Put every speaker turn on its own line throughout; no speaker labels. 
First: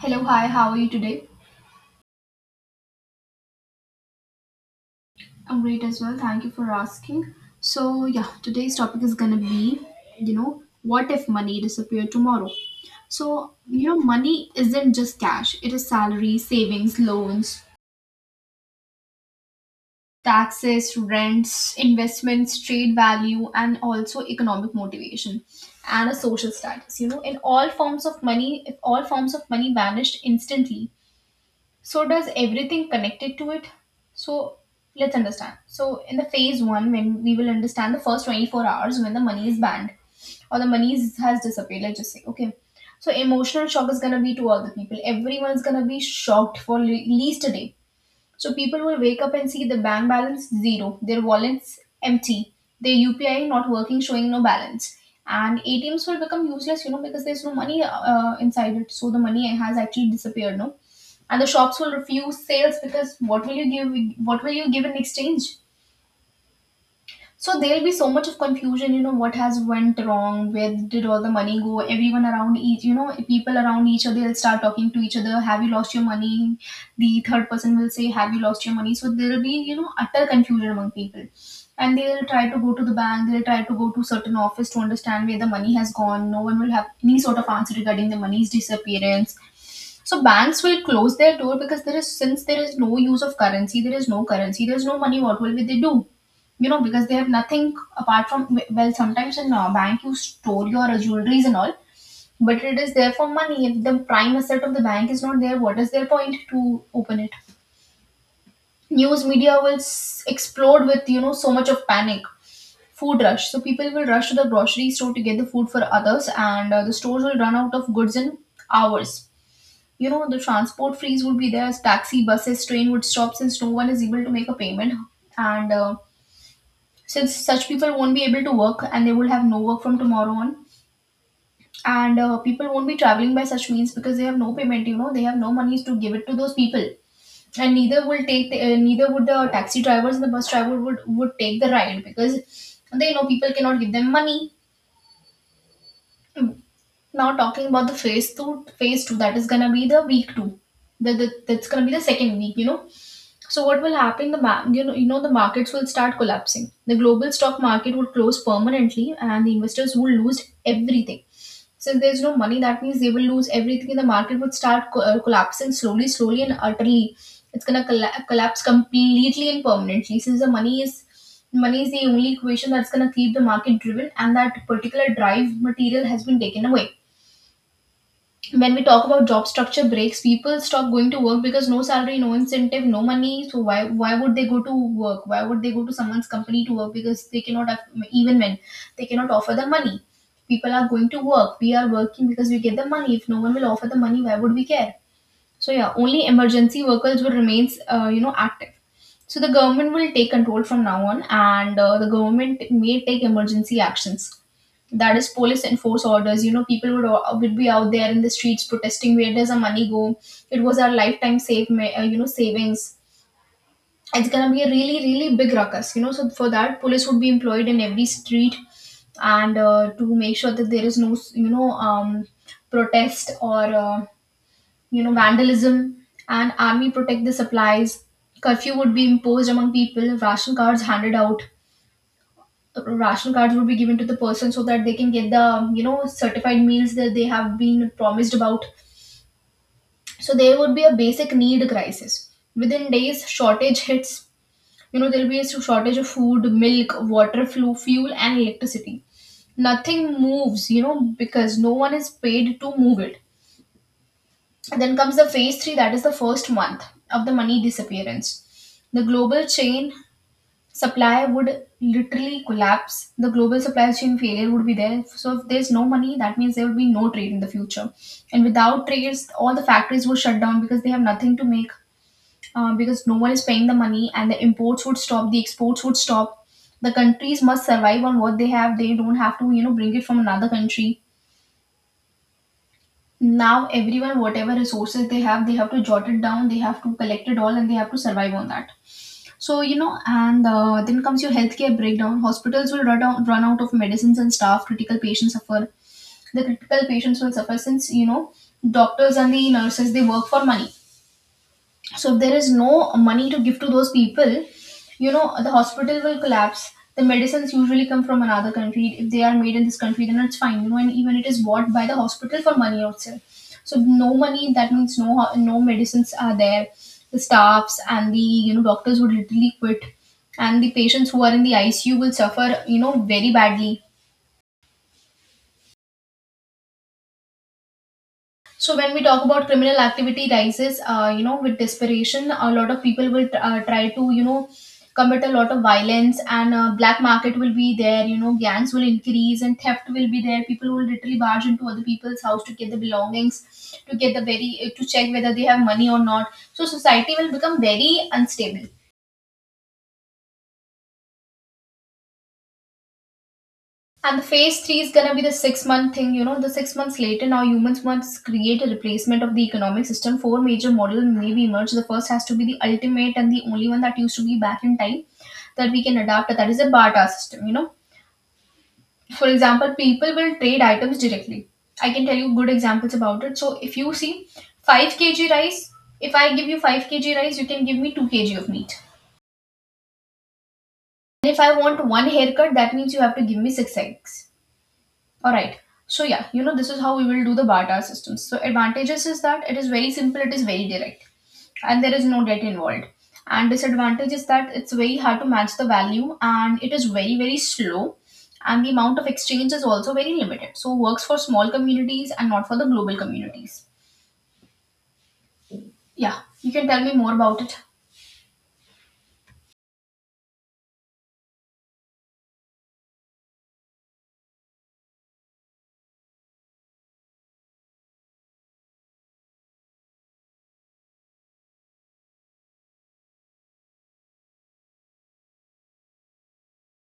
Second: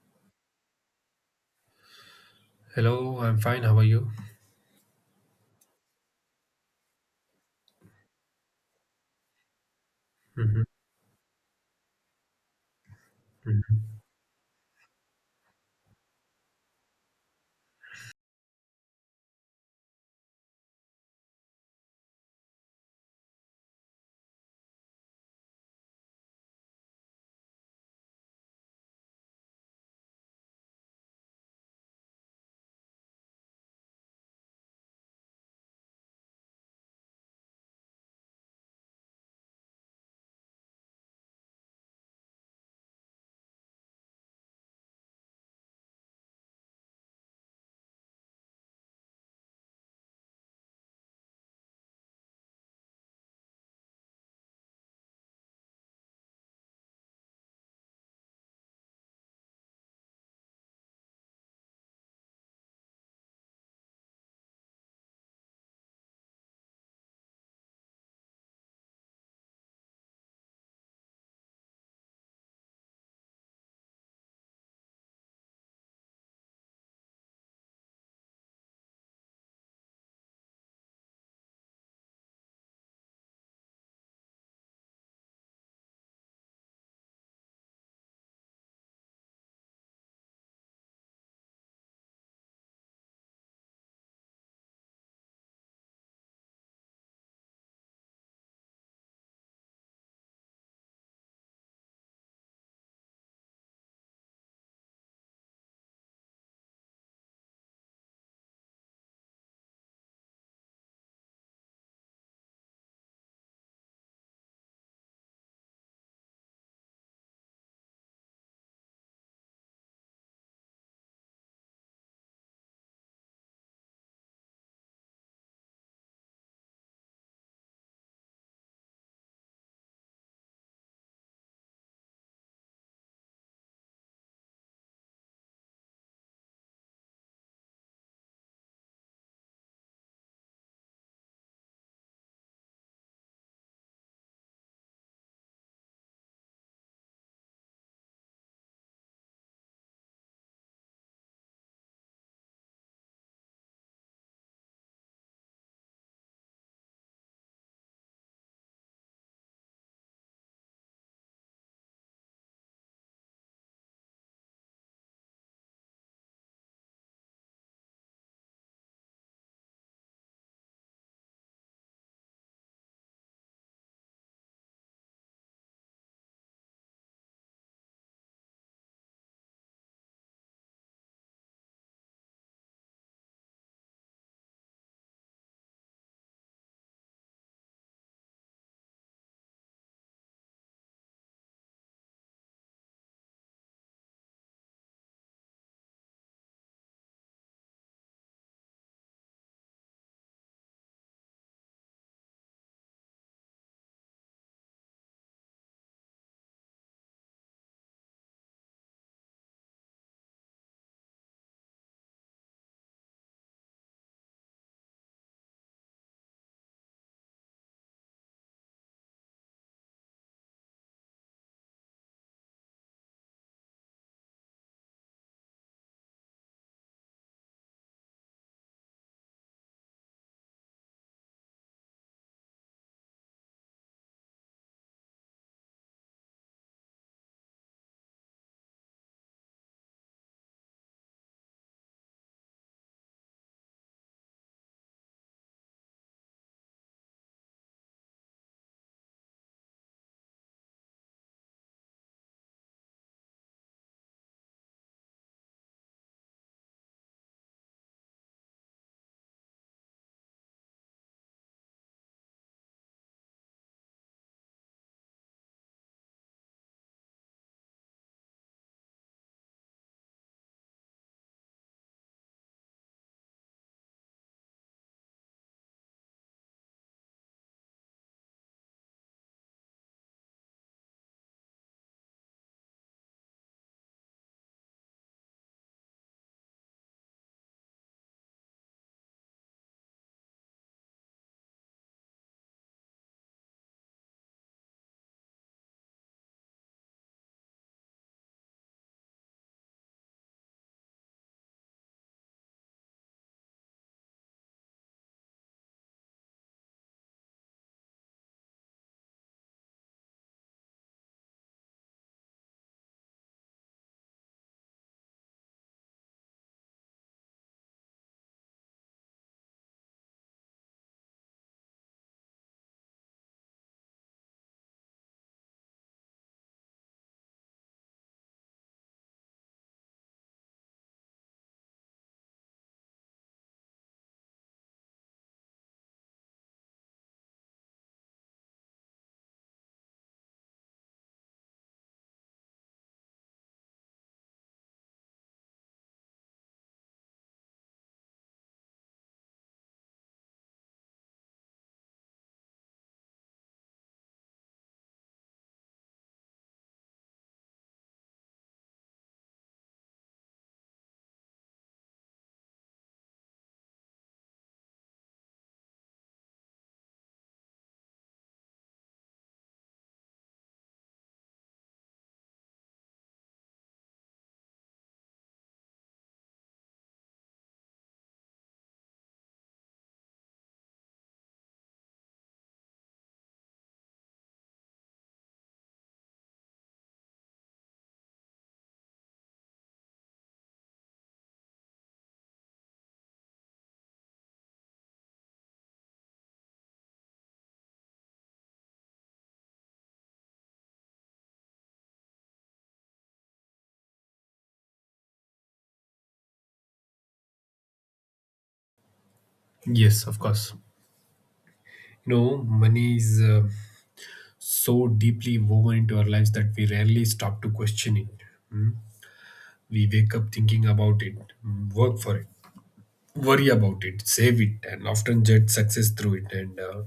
Hello, hi, how are you today?
Hello, I'm fine. How are you?
I'm great as well. Thank you for asking. So, yeah, today's topic is gonna be,
Mhm,
what if money disappeared tomorrow? So, money isn't just cash, it is salary, savings, loans, taxes, rents, investments, trade value, and also economic motivation and a social status. In all forms of money, if all forms of money vanished instantly, so does everything connected to it. So let's understand, in the phase one, when we will understand the first 24 hours when the money is banned, or the money is, has disappeared, let's just say, okay. So emotional shock is going to be to all the people. Everyone is going to be shocked for least a day. So people will wake up and see the bank balance zero, their wallets empty, their upi not working, showing no balance. And atms will become useless, you know, because there's no money inside it. So the money has actually disappeared, no? And the shops will refuse sales, because what will you give in exchange? So there'll be so much of confusion. What has went wrong? Where did all the money go? Everyone around each, people around each other will start talking to each other. Have you lost your money? The third person will say, have you lost your money? So there'll be, utter confusion among people. And they'll try to go to the bank, they'll try to go to certain office to understand where the money has gone. No one will have any sort of answer regarding the money's disappearance. So banks will close their door, because there is since there is no use of currency, there is no currency, there is no money. What will they do? You know, because they have nothing apart from, well, sometimes in a bank you store your jewelries and all, but it is there for money. If the prime asset of the bank is not there, what is their point to open it? News media will explode with, you know, so much of panic. Food rush. So people will rush to the grocery store to get the food for others, and the stores will run out of goods in hours. You know, the transport freeze would be there. Taxi, buses, train would stop since no one is able to make a payment. And since such people won't be able to work, and they will have no work from tomorrow on. And people won't be traveling by such means because they have no payment. You know, they have no monies to give it to those people. And neither will take the, neither would the taxi drivers and the bus driver would take the ride, because they know people cannot give them money. Hmm. Now talking about the phase two, that is gonna be the week two. That's gonna be the second week, you know. So what will happen? The ma- you know the markets will start collapsing. The global stock market will close permanently, and the investors will lose everything. Since there's no money, that means they will lose everything, and the market would start collapsing slowly, slowly, and utterly. It's gonna collapse completely and permanently. Since the money is the only equation that's gonna keep the market driven, and that particular drive material has been taken away. When we talk about job structure breaks, people stop going to work because no salary, no incentive, no money. So why would they go to work? Why would they go to someone's company to work? Because they cannot have, even when they cannot offer the money. People are going to work, we are working, because we get the money. If no one will offer the money, why would we care? So, yeah, only emergency workers will remains active. So the government will take control from now on, and the government may take emergency actions, that is, police enforce orders. You know, people would be out there in the streets protesting, where does our money go? It was our lifetime save ma- you know savings It's gonna be a really, really big ruckus, you know. So for that, police would be employed in every street, and to make sure that there is no, protest or you know, vandalism, and army protect the supplies. Curfew would be imposed among people, ration cards handed out. Ration cards would be given to the person so that they can get the, you know, certified meals that they have been promised about. So there would be a basic need crisis. Within days, shortage hits, you know. There'll be a shortage of food, milk, water, fuel and electricity. Nothing moves, you know, because no one is paid to move it. And then comes the phase 3, that is the first month of the money disappearance. The global chain supply would literally collapse. The global supply chain failure would be there. So if there's no money, that means there would be no trade in the future. And without trades, all the factories would shut down because they have nothing to make, because no one is paying the money, and the imports would stop, the exports would stop. The countries must survive on what they have. They don't have to, you know, bring it from another country. Now everyone, whatever resources they have to jot it down, they have to collect it all and they have to survive on that. So, you know, and then comes your healthcare breakdown. Hospitals will run out of medicines and staff. Critical patients suffer. The critical patients will suffer since, you know, doctors and the nurses, they work for money. So if there is no money to give to those people, you know, the hospital will collapse. The medicines usually come from another country. If they are made in this country, then it's fine, you know. And even it is bought by the hospital for money also. So no money, that means no no medicines are there. The staffs and the, you know, doctors would literally quit. And the patients who are in the icu will suffer, you know, very badly. So when we talk about criminal activity rises, with desperation, a lot of people will try to, you know, commit a lot of violence, and black market will be there. You know, gangs will increase, and theft will be there. People will literally barge into other people's house to get the belongings, to check whether they have money or not. So society will become very unstable. And the phase three is gonna be the 6-month thing, you know, the 6 months later. Now humans must create a replacement of the economic system. Four major models may be emerged. The first has to be the ultimate and the only one that used to be back in time that we can adapt. That is a barter system, you know. For example, people will trade items directly. I can tell you good examples about it. So if you see 5 kg rice, if I give you 5 kg rice, you can give me 2 kg of meat. And if I want one haircut, that means you have to give me 6 eggs. All right. So, yeah, you know, this is how we will do the barter systems. So advantages is that it is very simple, it is very direct, and there is no debt involved. And disadvantage is that it's very hard to match the value, and it is very, very slow, and the amount of exchange is also very limited. So works for small communities and not for the global communities. Yeah, you can tell me more about it.
mhm. Yes, of course. You know, money is so deeply woven into our lives that we rarely stop to question it. Mm. We wake up thinking about it, work for it, worry about it, save it, and often judge success through it. And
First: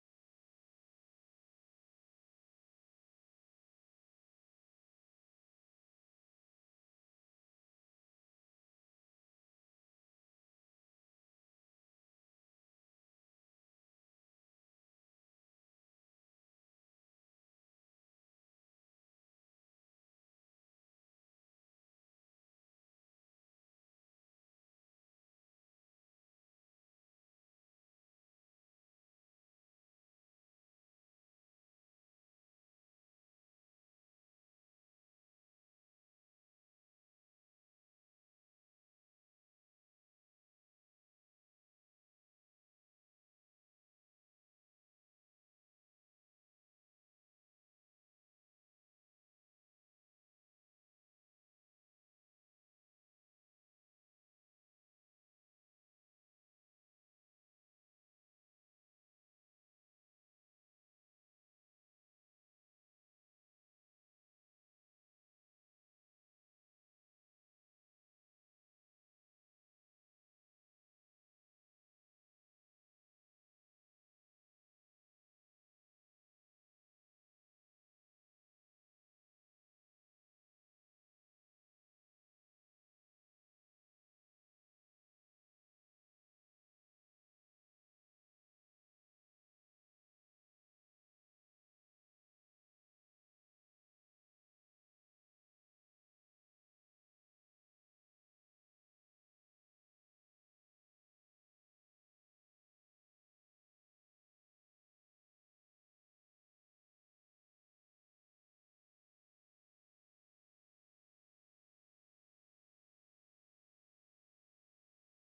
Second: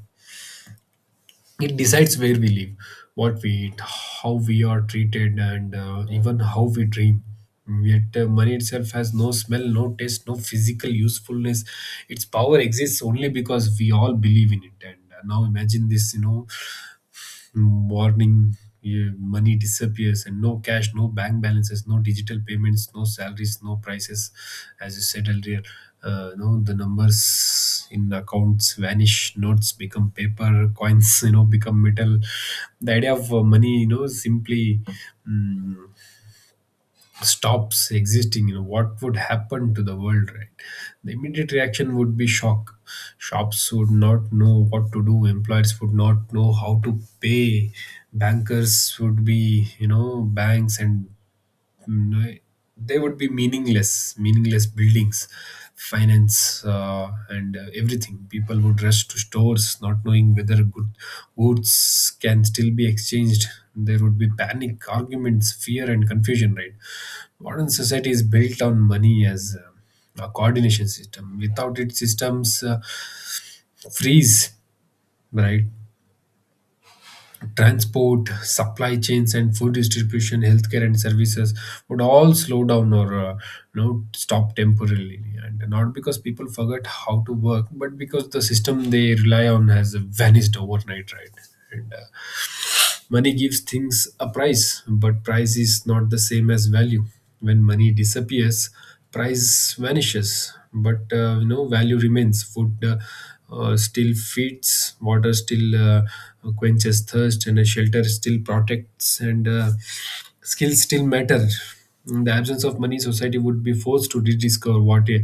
it decides where we live, what we eat, how we are treated, and even how we dream. Yet money itself has no smell, no taste, no physical usefulness. Its power exists only because we all believe in it. And now imagine this, you know, warning, yeah, money disappears, and no cash, no bank balances, no digital payments, no salaries, no prices, as you said earlier. You know, the numbers in accounts vanish, notes become paper, coins you know become metal. The idea of money, you know, simply, mm, stops existing. You know what would happen to the world, right? The immediate reaction would be shock. Shops would not know what to do, employers would not know how to pay. Bankers would be, you know, banks and, mm, they would be meaningless, meaningless buildings, finance, and everything. People would rush to stores not knowing whether goods can still be exchanged. There would be panic, arguments, fear, and confusion, right? Modern society is built on money as a coordination system. Without it, systems freeze, right? Transport, supply chains, and food distribution, healthcare, and services would all slow down or, you know, stop temporarily. And not because people forgot how to work, but because the system they rely on has vanished overnight, right? And money gives things a price, but price is not the same as value. When money disappears, price vanishes, but you know value remains. Food, still feeds, water still quenches thirst, and a shelter still protects, and skills still matter. In the absence of money, society would be forced to rediscover what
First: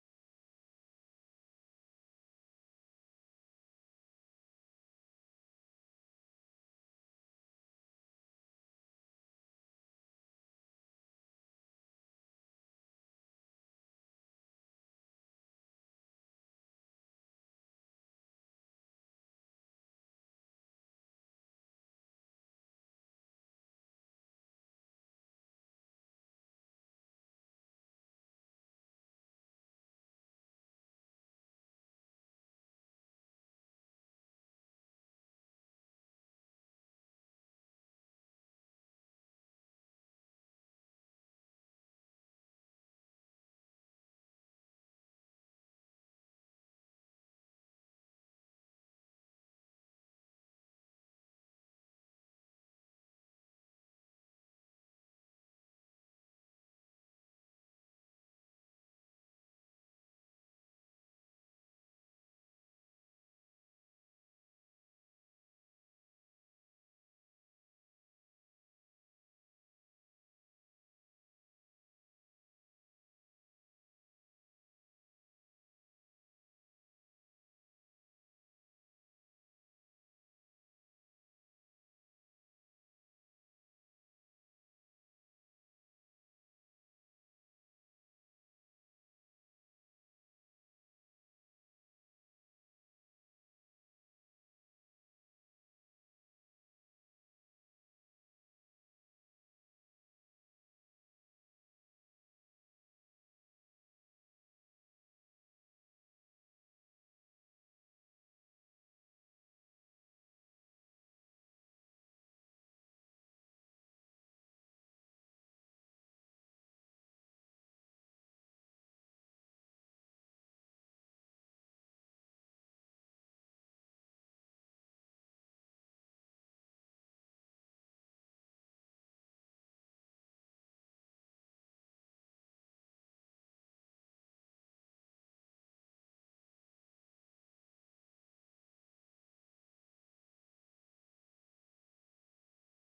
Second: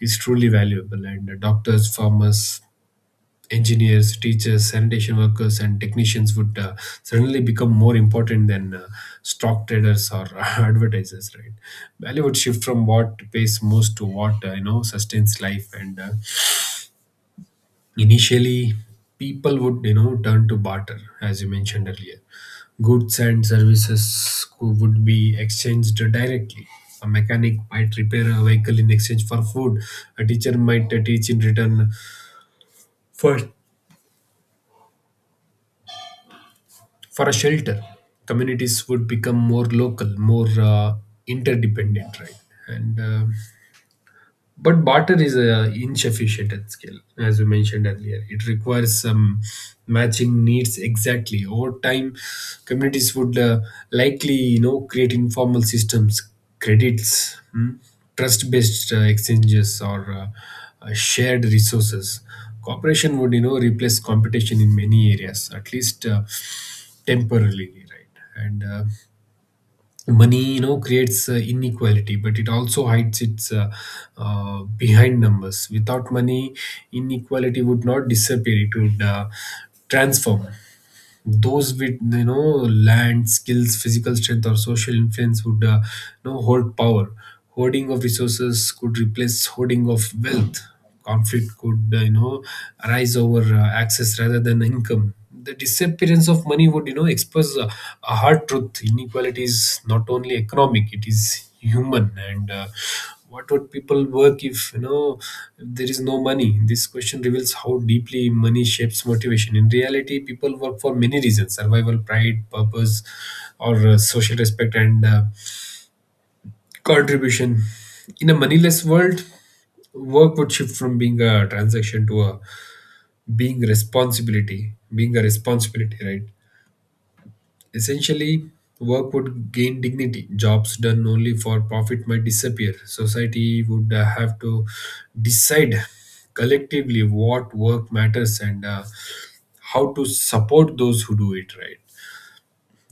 is truly valuable. And doctors, farmers, engineers, teachers, sanitation workers, and technicians would suddenly become more important than stock traders or advertisers, right? Value would shift from what pays most to what, you know, sustains life, and initially, people would, you know, turn to barter, as you mentioned earlier. Goods and services would be exchanged directly. A mechanic might repair a vehicle in exchange for food. A teacher might teach in return for a shelter. Communities would become more local, more interdependent, right? and But barter is a insufficient at scale, as we mentioned earlier. It requires some matching needs exactly. Over time, communities would, likely, you know, create informal systems, credits, hmm, trust-based exchanges, or shared resources. Cooperation would, you know, replace competition in many areas, at least temporarily, right? And money, you know, creates inequality, but it also hides its, behind numbers. Without money, inequality would not disappear, it would transform. Those with, you know, land, skills, physical strength, or social influence would, you know, hold power. Hoarding of resources could replace hoarding of wealth. Conflict could, you know, arise over access rather than income. The disappearance of money would, you know, expose a hard truth: inequality is not only economic, it is human. And what would people work if, you know, if there is no money? This question reveals how deeply money shapes motivation. In reality, people work for many reasons: survival, pride, purpose, or social respect, and contribution. In a moneyless world, work would shift from being a transaction to a being a responsibility, right? Essentially, work would gain dignity. Jobs done only for profit might disappear. Society would have to decide collectively what work matters, and how to support those who do it, right.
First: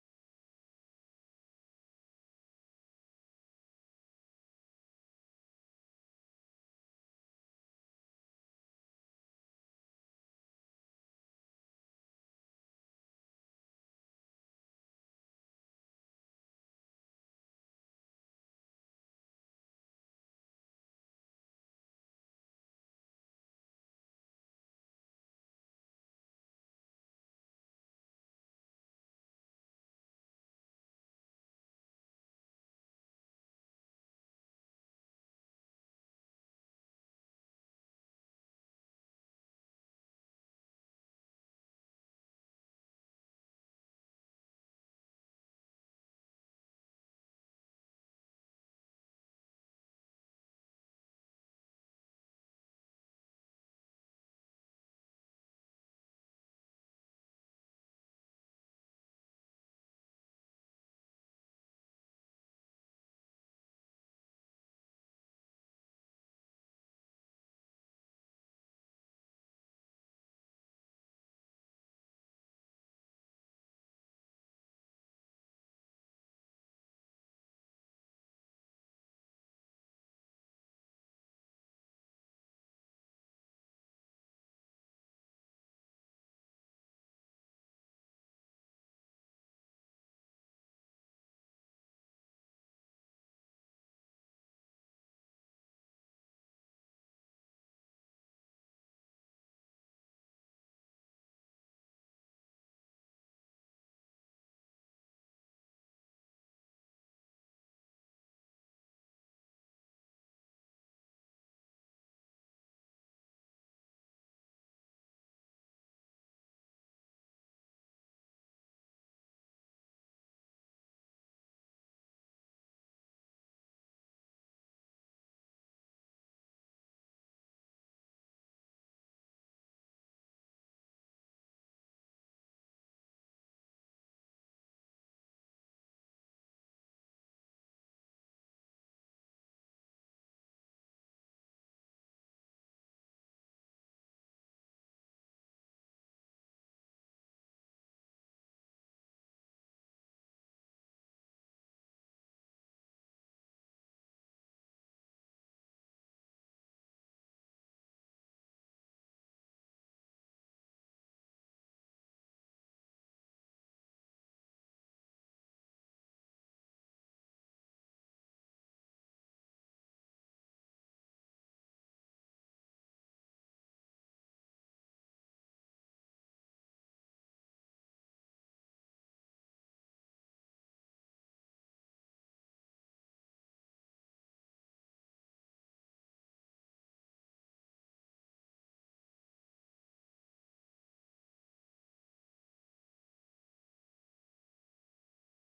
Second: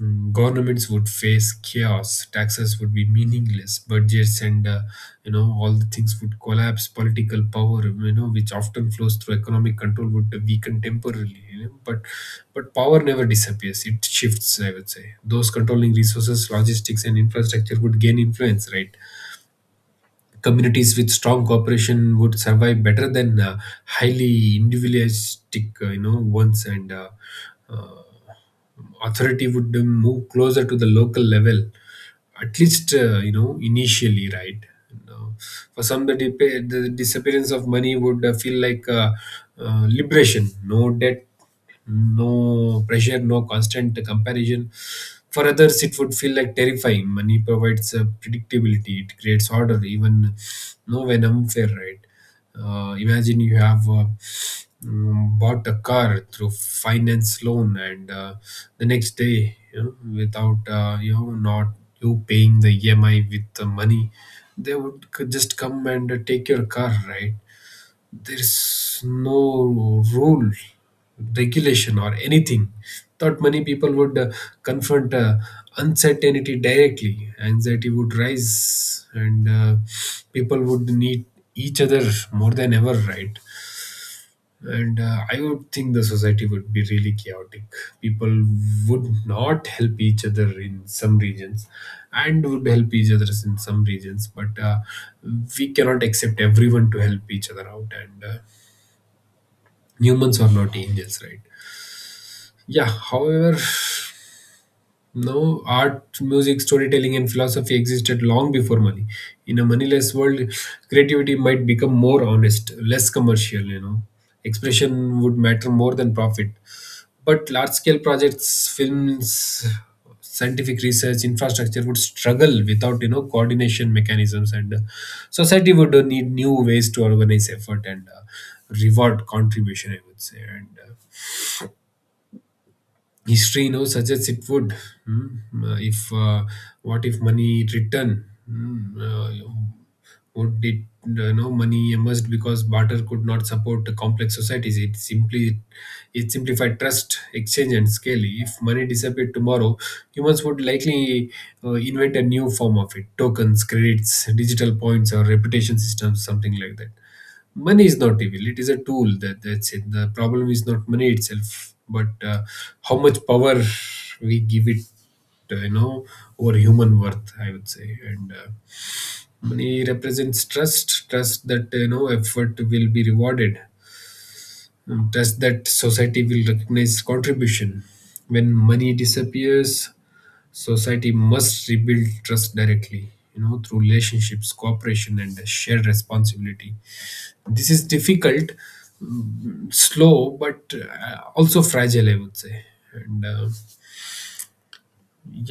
Governments would face chaos, taxes would be meaningless, budgets and, you know, all the things would collapse. Political power, you know, which often flows through economic control, would weaken temporarily, you know. But power never disappears; it shifts. I would say those controlling resources, logistics, and infrastructure would gain influence, right? Communities with strong cooperation would survive better than highly individualistic, you know, ones, and uh, authority would move closer to the local level, at least, you know, initially, right? You know, for some the disappearance of money would feel like liberation: no debt, no pressure, no constant comparison. For others, it would feel like terrifying. Money provides predictability, it creates order, even no when unfair, right? Imagine you have, bought a car through finance loan, and the next day, you know, without, you know, not you paying the EMI with the money, they would just come and take your car, right? There's no rule, regulation, or anything. Thought many people would confront uncertainty directly. Anxiety would rise, and people would need each other more than ever, right? And I would think the society would be really chaotic. People would not help each other in some regions, and would help each other in some regions, but we cannot accept everyone to help each other out, and humans are not angels, right? Yeah, however, now art, music, storytelling, and philosophy existed long before money. In a moneyless world, creativity might become more honest, less commercial, you know, expression would matter more than profit. But large scale projects, films, scientific research, infrastructure would struggle without, you know, coordination mechanisms, and society would need new ways to organize effort and reward contribution, I would say. And history now suggests it would. Hmm. If What if money return? Hmm. Would it, you know, money emerged because barter could not support the complex societies, it simply it simplified trust, exchange, and scale. If money disappeared tomorrow, humans would likely invent a new form of it: tokens, credits, digital points, or reputation systems, something like that. Money is not evil, it is a tool, that's it. The problem is not money itself, but, how much power we give it you know over human worth, I would say. And money represents trust, trust that, you know, effort will be rewarded, trust that society will recognize contribution. When money disappears, society must rebuild trust directly, you know, through relationships, cooperation, and shared responsibility. This is difficult, slow, but also fragile, I would say. And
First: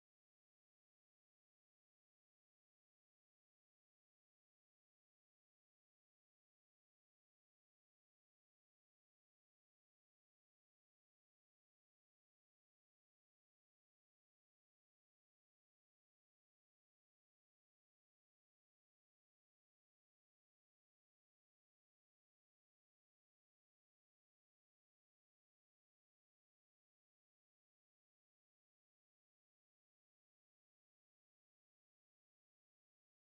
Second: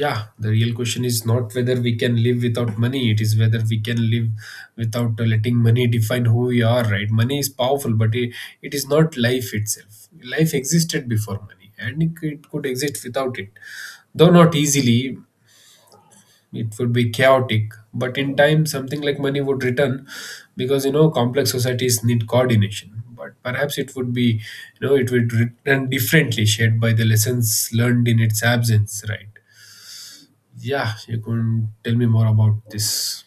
Yeah, the real question is not whether we can live without money, it is whether we can live without letting money define who we are, right? Money is powerful, but it is not life itself. Life existed before money, and it could exist without it, though not easily. It would be chaotic, but in time something like money would return, because, you know, complex societies need coordination. But perhaps it would be, you know, it would return differently, shaped by the lessons learned in its absence, right? Yeah, you can tell me more about this.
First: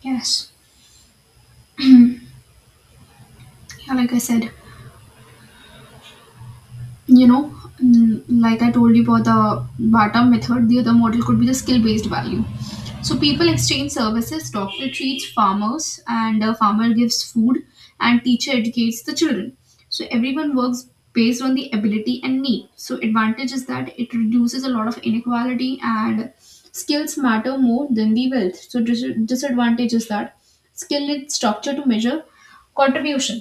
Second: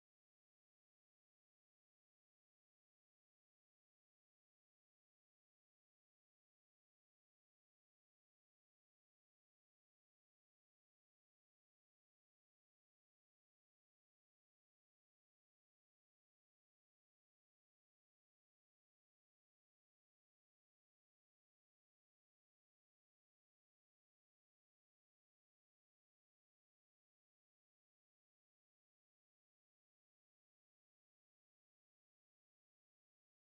Yes. Yeah, like I said. You know, like I told you about the bata method, the other model could be the skill based value. So people exchange services. Doctor treats farmers, and a farmer gives food, and teacher educates the children. So everyone works based on the ability and need. So advantage is that it reduces a lot of inequality, and skills matter more than the wealth. So disadvantage is that skill is structure to measure contribution.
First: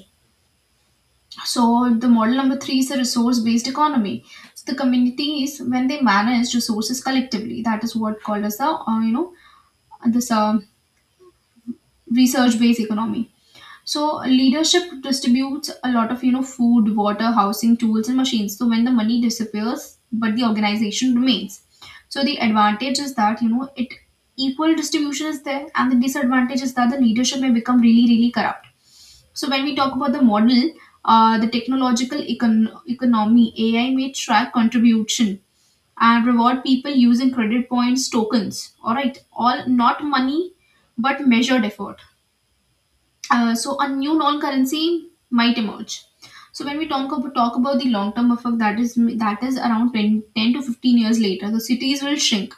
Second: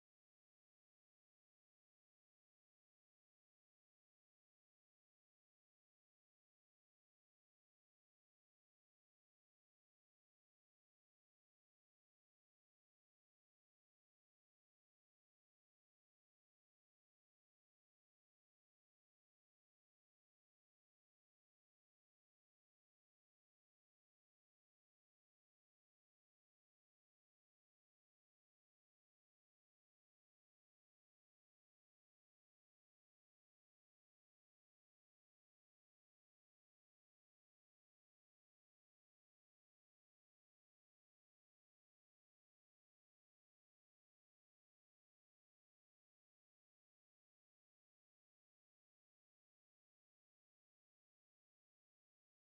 So the model number three is a resource-based economy. So the communities, when they manage resources collectively, that is what called as the, this research-based economy. So leadership distributes a lot of, you know, food, water, housing, tools, and machines. So when the money disappears, but the organization remains. So the advantage is that you know it equal distribution is there, and the disadvantage is that the leadership may become really corrupt. So when we talk about the model, the economy, AI may track contribution and reward people using credit points tokens. All right, all not money, but measured effort. So a new non-currency might emerge. So when we talk about the long-term effect, that is around ten to fifteen years later, the cities will shrink.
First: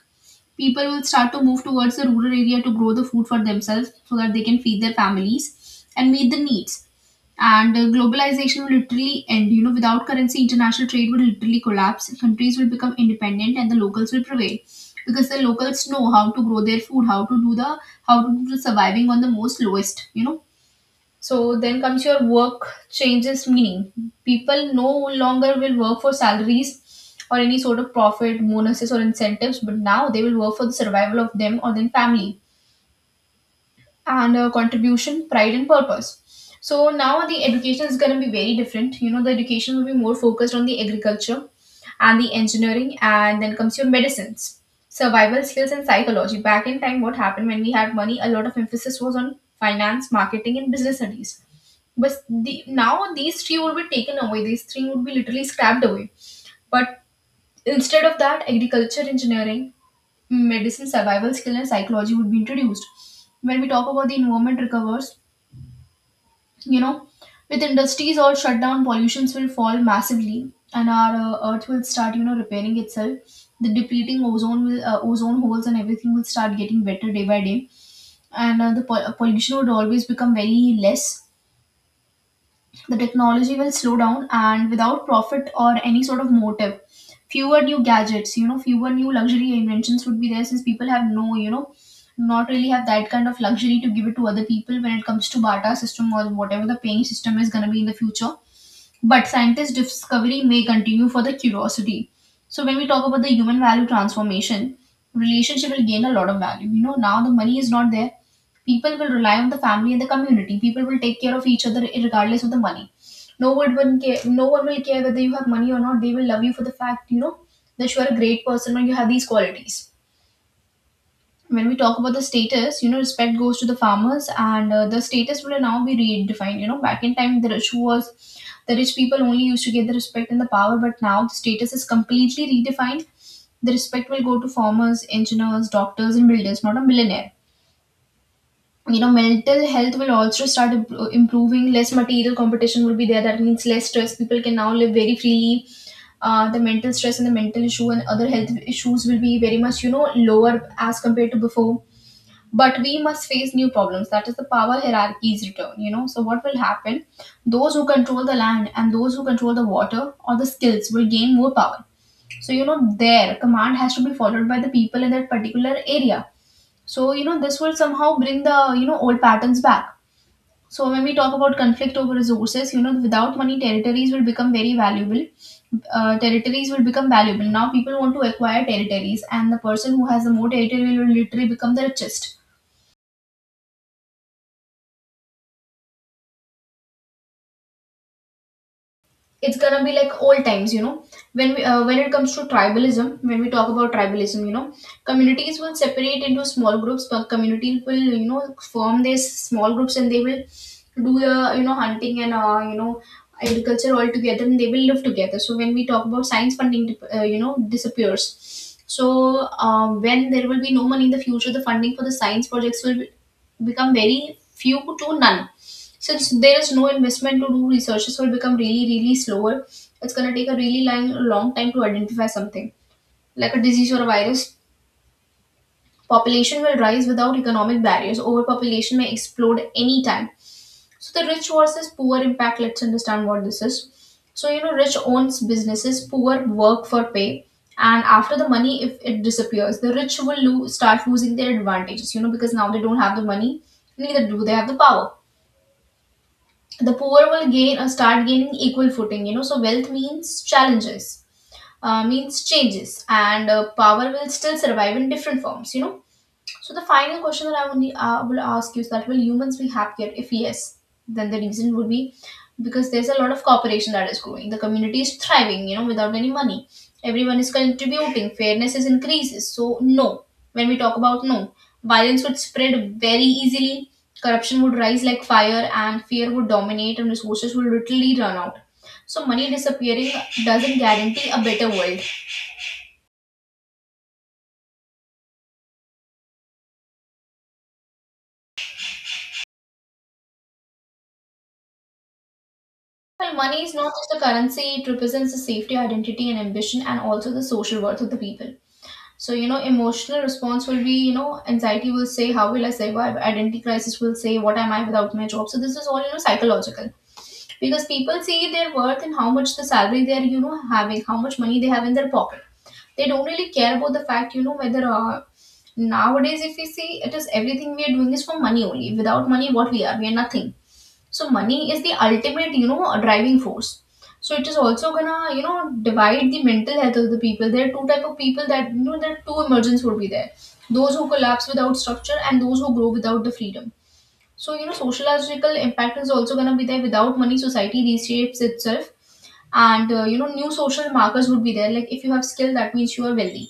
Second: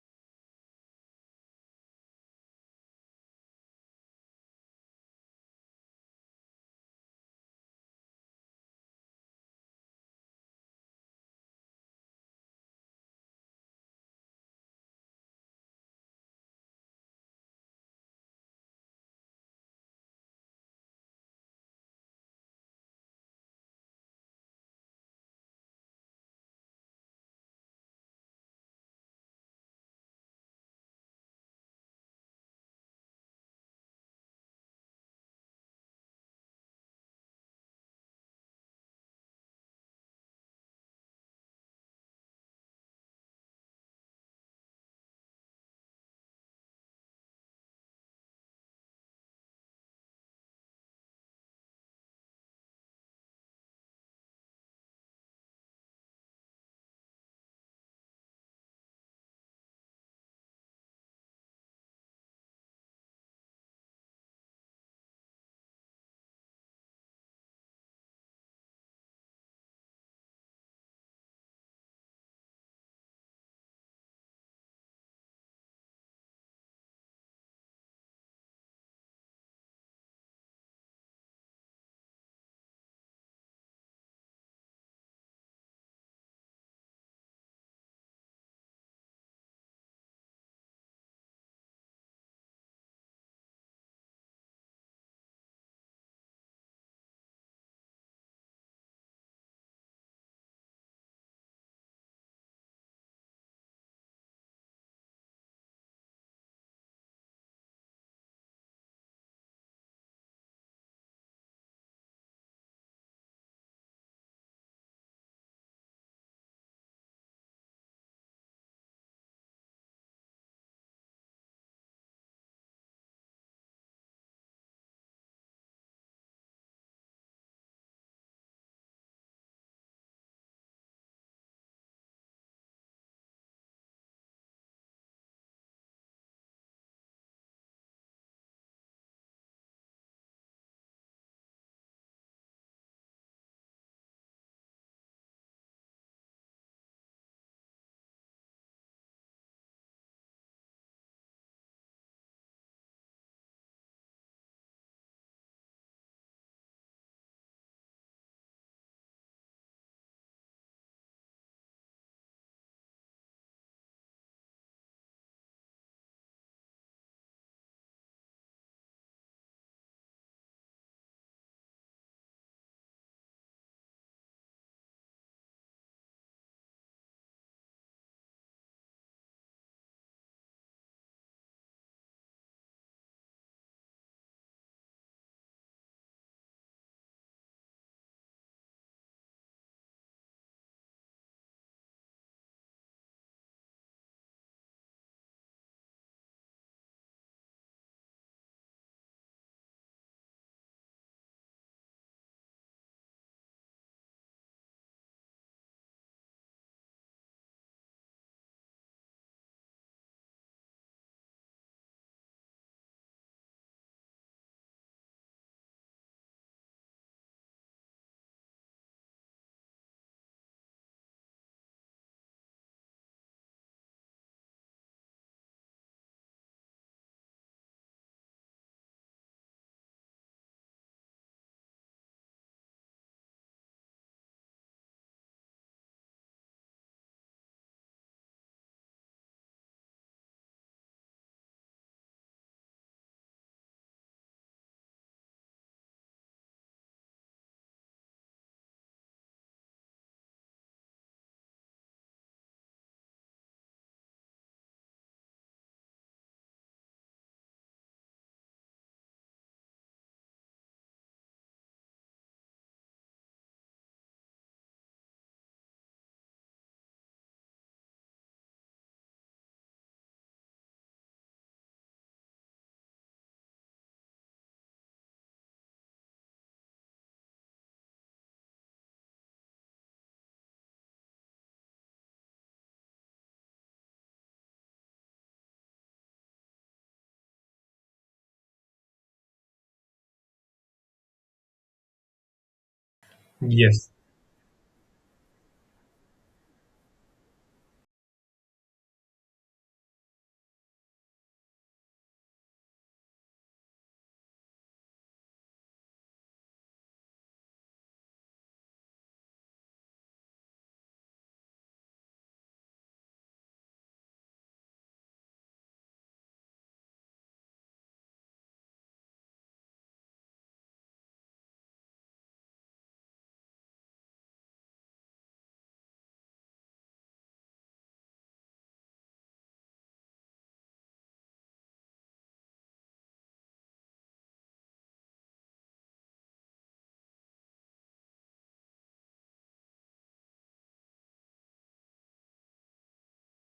People will start to move towards the rural area to grow the food for themselves so that they can feed their families and meet the needs. And globalization will literally end. You know, without currency, international trade will literally collapse, countries will become independent and the locals will prevail, because the locals know how to grow their food, how to do the surviving on the most lowest, you know. So then comes your work changes meaning. People no longer will work for salaries or any sort of profit, bonuses, or incentives, but now they will work for the survival of them or their family, and contribution, pride, and purpose. So now the education is going to be very different. You know, the education will be more focused on the agriculture and the engineering, and then comes your medicines, survival skills, and psychology. Back in time, what happened when we had money, a lot of emphasis was on finance, marketing, and business studies. But the, now these three would be taken away, these three would be literally scrapped away. But instead of that, agriculture, engineering, medicine, survival skill, and psychology would be introduced. When we talk about the environment recovers, you know, with industries all shut down, pollutions will fall massively, and our Earth will start, you know, repairing itself. The depleting ozone will, ozone holes, and everything will start getting better day by day, and the pollution would always become very less. The technology will slow down, and without profit or any sort of motive, fewer new gadgets, you know, fewer new luxury inventions would be there, since people have no, you know, not really have that kind of luxury to give it to other people when it comes to barter system or whatever the paying system is going to be in the future. But scientist discovery may continue for the curiosity. So when we talk about the human value transformation, relationship will gain a lot of value. You know, now the money is not there. People will rely on the family and the community. People will take care of each other regardless of the money. No one will care. No one will care whether you have money or not. They will love you for the fact, you know, that you are a great person or you have these qualities. When we talk about the status, you know, respect goes to the farmers, and the status will now be redefined. You know, back in time, the rich was the rich people only used to get the respect and the power, but now the status is completely redefined. The respect will go to farmers, engineers, doctors, and builders, not a millionaire. You know, mental health will also start improving. Less material competition will be there. That means less stress. People can now live very freely. The mental stress and the mental issue and other health issues will be very much, you know, lower as compared to before. But we must face new problems, that is the power hierarchy's return. You know, so what will happen, those who control the land and those who control the water or the skills will gain more power. So, you know, their command has to be followed by the people in that particular area. So, you know, this will somehow bring the, you know, old patterns back. So when we talk about conflict over resources, you know, without money territories will become very valuable. Territories will become valuable. Now people want to acquire territories, and the person who has the more territory will literally become the richest. It's gonna be like old times, you know. When we, when it comes to tribalism, when we talk about tribalism, you know, communities will separate into small groups, but communities will, you know, form these small groups, and they will do you know, hunting and you know, agriculture all together, and they will live together. So when we talk about science you know, disappears, so when there will be no money in the future, the funding for the science projects will become very few to none. Since there is no investment to do, researches will become really, really slower. It's going to take a really long, long time to identify something like a disease or a virus. Population will rise without economic barriers. Overpopulation may explode anytime. So the rich versus poor impact. Let's understand what this is. So, you know, rich owns businesses, poor work for pay, and after the money, if it disappears, the rich will lose, start losing their advantages. You know, because now they don't have the money, neither do they have the power. The poor will gain or start gaining equal footing, you know. So wealth means challenges, means changes, and power will still survive in different forms, you know. So the final question that I only will ask you is that will humans be happier? If yes, then the reason would be because there's a lot of cooperation that is growing. The community is thriving, you know, without any money. Everyone is contributing. Fairness is increases. So no, when we talk about no, violence would spread very easily. Corruption would rise like fire, and fear would dominate, and resources would literally run out. So money disappearing doesn't guarantee a better world. Well, money is
Yes,
not just a currency, it represents the safety, identity, and ambition, and also the social worth of the people. So, you know, emotional response will be, you know, anxiety will say, how will I survive? Identity crisis will say, what am I without my job? So this is all, you know, psychological, because people see their worth in how much the salary they're, you know, having, how much money they have in their pocket. They don't really care about the fact, you know, whether nowadays, if we see, it is everything we are doing is for money only. Without money, what we are nothing. So money is the ultimate, you know, driving force. So it is also gonna, you know, divide the mental health of the people. There are two type of people that, you know, there are two emergents would be there, those who collapse without structure and those who grow without the freedom. So, you know, sociological impact is also gonna be there. Without money, society reshapes itself, and you know, new social markers would be there, like if you have skill that means you are wealthy,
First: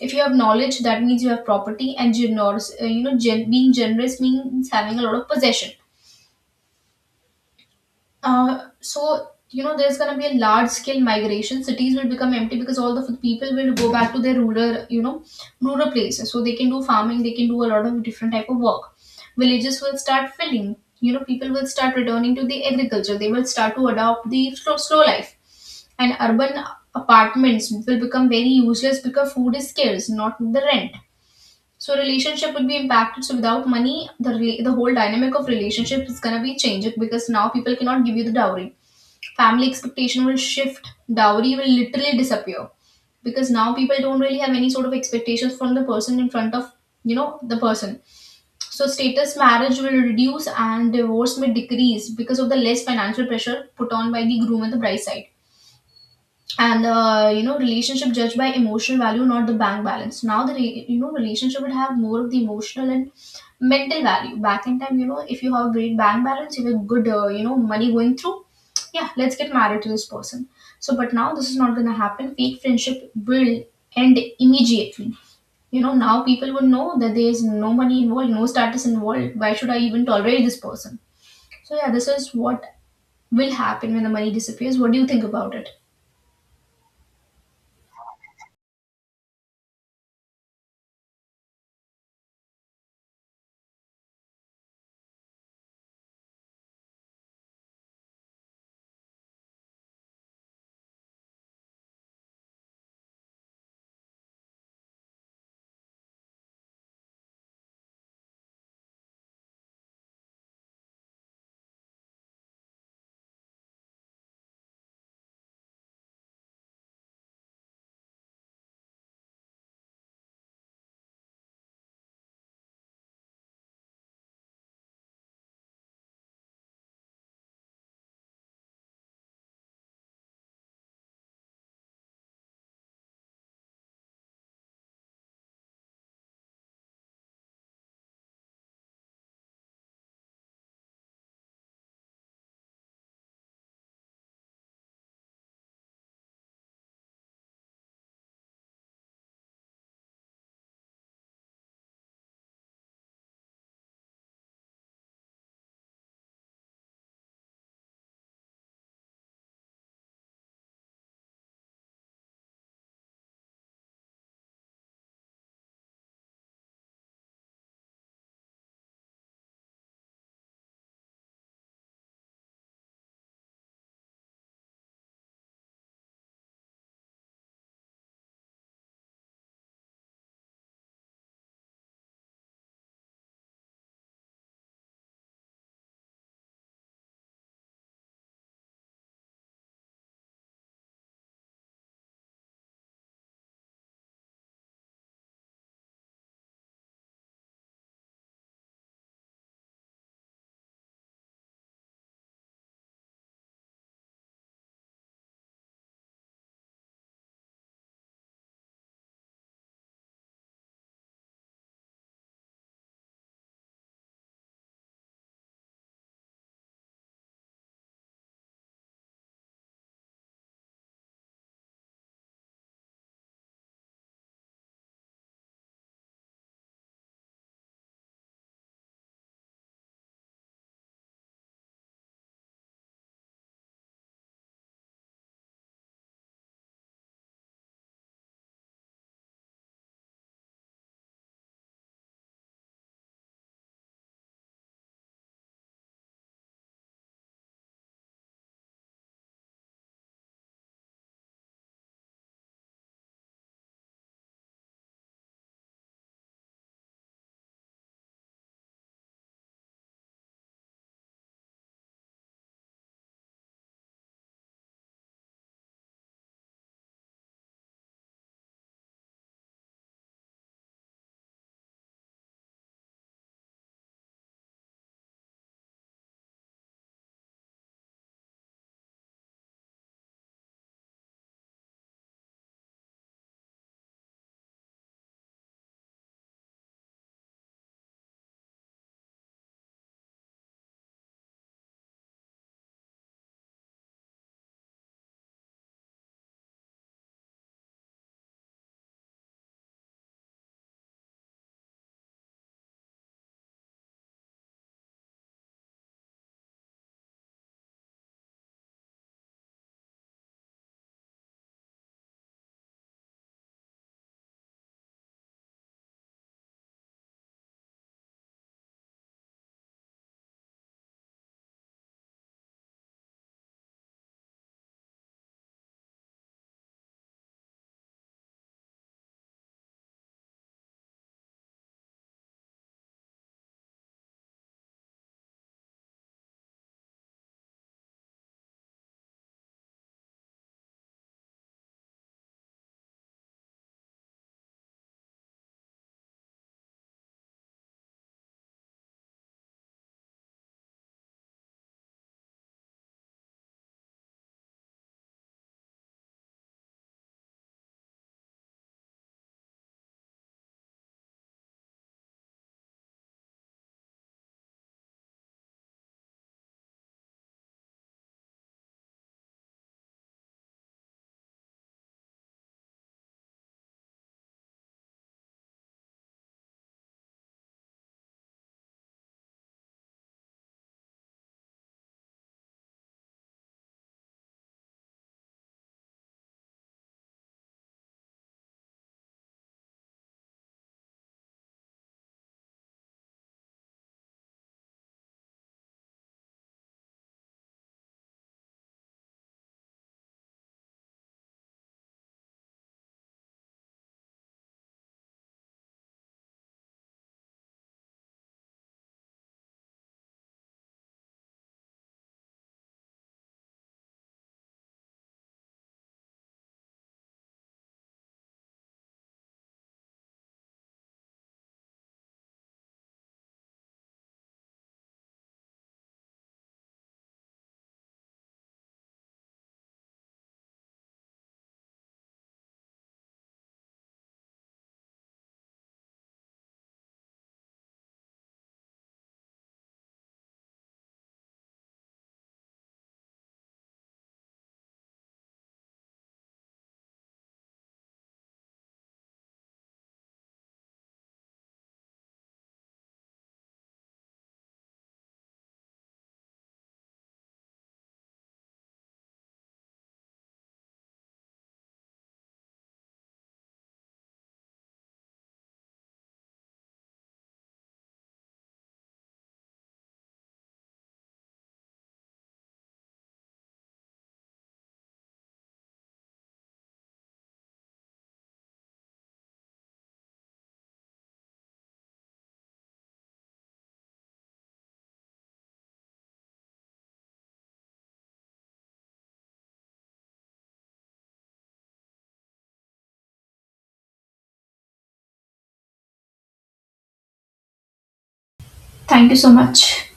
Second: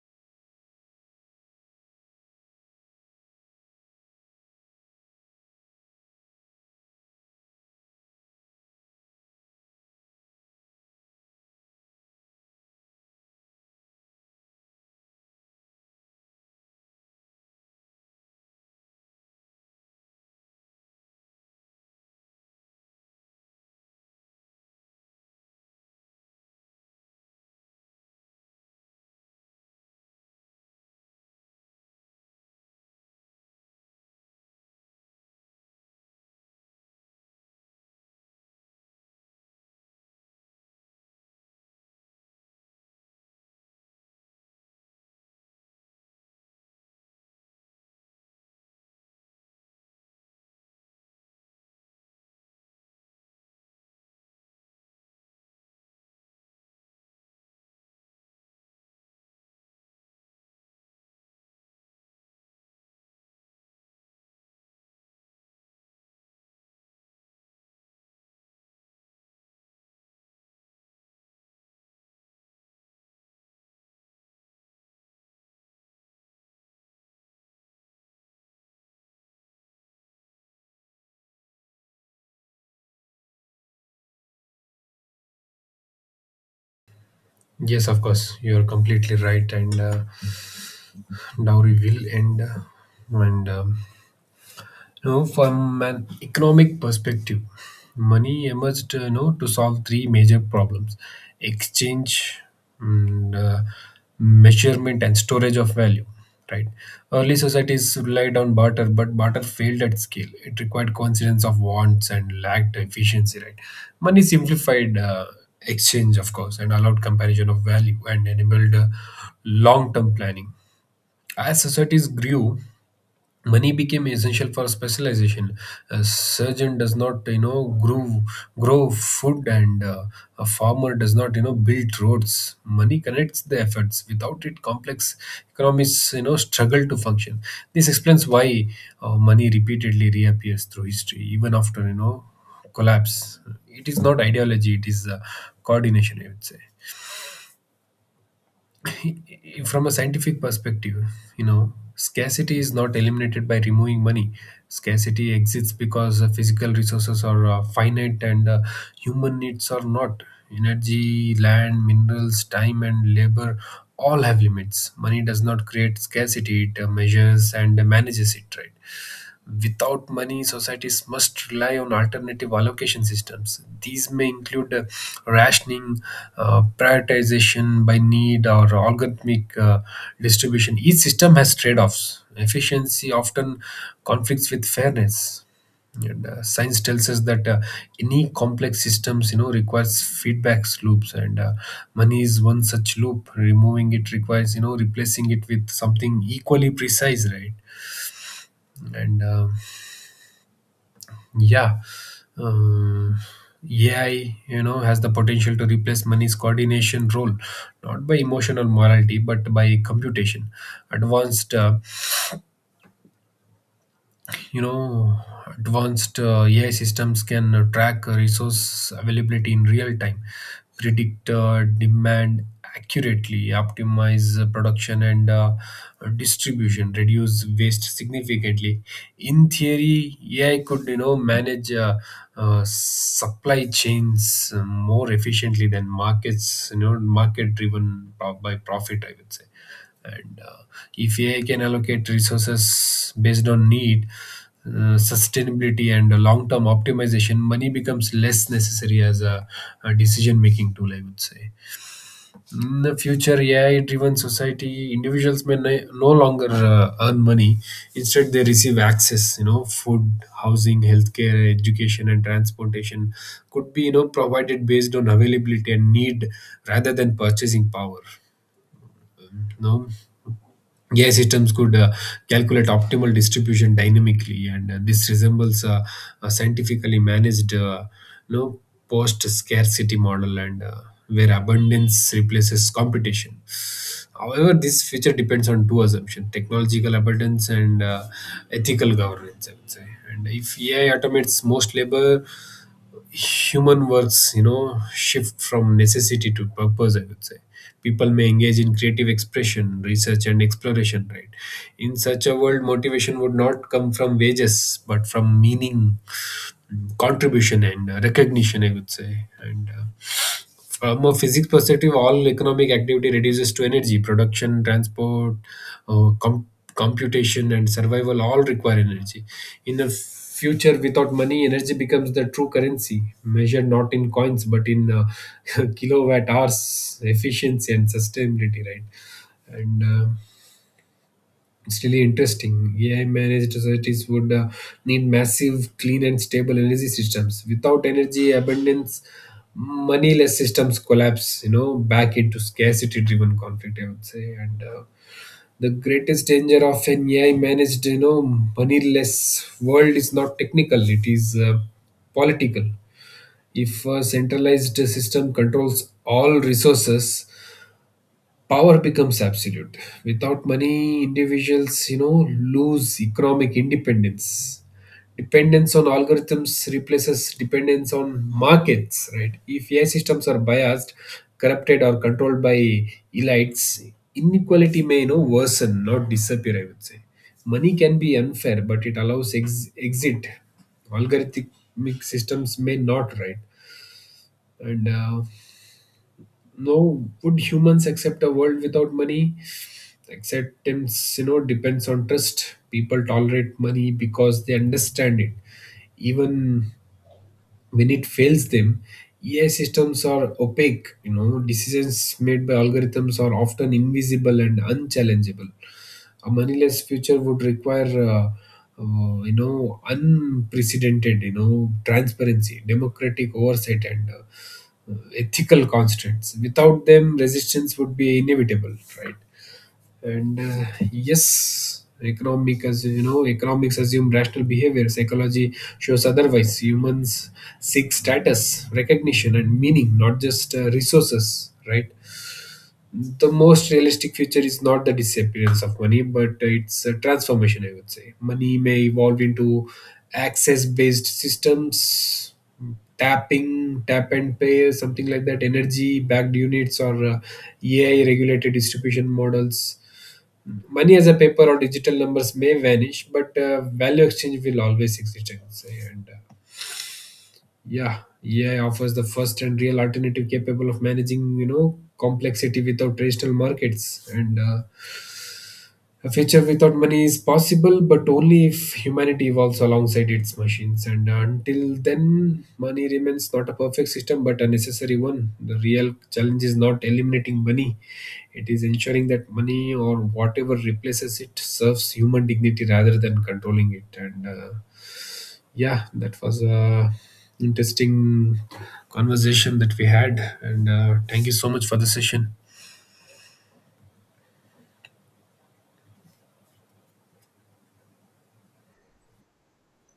if you have knowledge that means you have property, and generous, being generous means having a lot of possession. So you know there's going to be a large scale migration. Cities will become empty because all the people will go back to their rural, you know, rural places so they can do farming, they can do a lot of different type of work. Villages will start filling, you know, people will start returning to the agriculture, they will start to adopt the slow, slow life, and urban apartments will become very useless because food is scarce, not the rent. So relationship would be impacted. So without money, the the whole dynamic of relationship is gonna be changed, because now people cannot give you the dowry. Family expectation will shift. Dowry will literally disappear, because now people don't really have any sort of expectations from the person in front of, you know, the person. So status marriage will reduce, and divorce may decrease because of the less financial pressure put on by the groom and the bride side, and you know, relationship judged by emotional value, not the bank balance. Now the you know, relationship would have more of the emotional and mental value. Back in time, you know, if you have a great bank balance, you have good, you know, money going through, yeah, let's get married to this person. So but now this is not going to happen. Fake friendship will end immediately. You know, now people would know that there is no money involved, no status involved, why should I even tolerate this person? So yeah, this is what will happen when the money disappears. What do you think about it?
yes, of course, you're completely right. And dowry will end, and you know, from an economic perspective, money emerged, you know, to solve three major problems: exchange, and, measurement, and storage of value. Right. Early societies relied on barter, but barter failed at scale. It required coincidence of wants and lacked efficiency. Right. Money simplified exchange, of course, and allowed comparison of value and enabled long-term planning. As societies grew, money became essential for specialization. A surgeon does not, you know, grow food, and a farmer does not, you know, build roads. Money connects the efforts. Without it, complex economies, you know, struggle to function. This explains why money repeatedly reappears through history, even after, you know, collapse. It is not ideology, it is coordination, I would say. From a scientific perspective, you know, scarcity is not eliminated by removing money. Scarcity exists because physical resources are finite, and human needs are not. Energy, land, minerals, time, and labor all have limits. Money does not create scarcity, it measures and manages it, right? Without money, societies must rely on alternative allocation systems. These may include rationing, prioritization by need, or algorithmic distribution. Each system has trade offs. Efficiency often conflicts with fairness. And, science tells us that any complex systems, you know, requires feedback loops, and money is one such loop. Removing it requires, you know, replacing it with something equally precise, right? And Yeah, um, AI, you know, has the potential to replace money's coordination role, not by emotional morality, but by computation. Advanced you know ai systems can track resource availability in real time, predict demand accurately, optimize production and distribution, reduce waste significantly, in theory. AI could, you know, manage supply chains more efficiently than markets, you know, market driven by profit, I would say. And If AI can allocate resources based on need, sustainability, and long term optimization, money becomes less necessary as a decision making tool, I would say. In the future AI driven society, individuals no longer earn money. Instead, they receive access, you know, food, housing, healthcare, education, and transportation could be, you know, provided based on availability and need rather than purchasing power. Um, you know, AI systems could calculate optimal distribution dynamically, and this resembles a scientifically managed, you post-scarcity model, and where abundance replaces competition. However, this feature depends on two assumptions: technological abundance and ethical governance, I would say. And if AI automates most labor, human works, you know, shift from necessity to purpose, I would say. People may engage in creative expression, research and exploration, right? In such a world, motivation would not come from wages but from meaning, contribution, and recognition, I would say. And From a physics perspective, all economic activity reduces to energy. Production, transport, uh, com- computation, and survival all require energy. In the future, without money, energy becomes the true currency, measured not in coins but in kilowatt hours, efficiency and sustainability, right? And It's really interesting. AI managed societies would need massive, clean, and stable energy systems. Without energy abundance, moneyless systems collapse, you know, back into scarcity driven conflict, I would say. And The greatest danger of an AI managed, you know, moneyless world is not technical, it is political. If a centralized system controls all resources, power becomes absolute. Without money, individuals, you know, lose economic independence. Dependence on algorithms replaces dependence on markets, right? If AI systems are biased, corrupted or controlled by elites, inequality may, you know, worsen, not disappear, I would say. Money can be unfair, but it allows exit. Algorithmic systems may not, right? and No, would humans accept a world without money? Acceptance, you know, depends on trust. People tolerate money because they understand it, even when it fails them. AI systems are opaque, you know, decisions made by algorithms are often invisible and unchallengeable. A moneyless future would require, you know, unprecedented, you know, transparency, democratic oversight, and ethical constraints. Without them, resistance would be inevitable, right? And Yes, economic as you know, economics assume rational behavior. Psychology shows otherwise. Humans seek status, recognition, and meaning, not just resources, right? The most realistic future is not the disappearance of money, but it's a transformation, I would say. Money may evolve into access based systems, tap and pay, something like that, energy backed units, or AI regulated distribution models. Money as a paper or digital numbers may vanish, but value exchange will always exist, I would say. And Yeah, EI offers the first and real alternative capable of managing, you know, complexity without traditional markets. And A future without money is possible, but only if humanity evolves alongside its machines. And Until then, money remains not a perfect system, but a necessary one. The real challenge is not eliminating money; it is ensuring that money or whatever replaces it serves human dignity rather than controlling it. And Yeah, that was a interesting conversation that we had, and thank you so much for the session.
Thank you so much.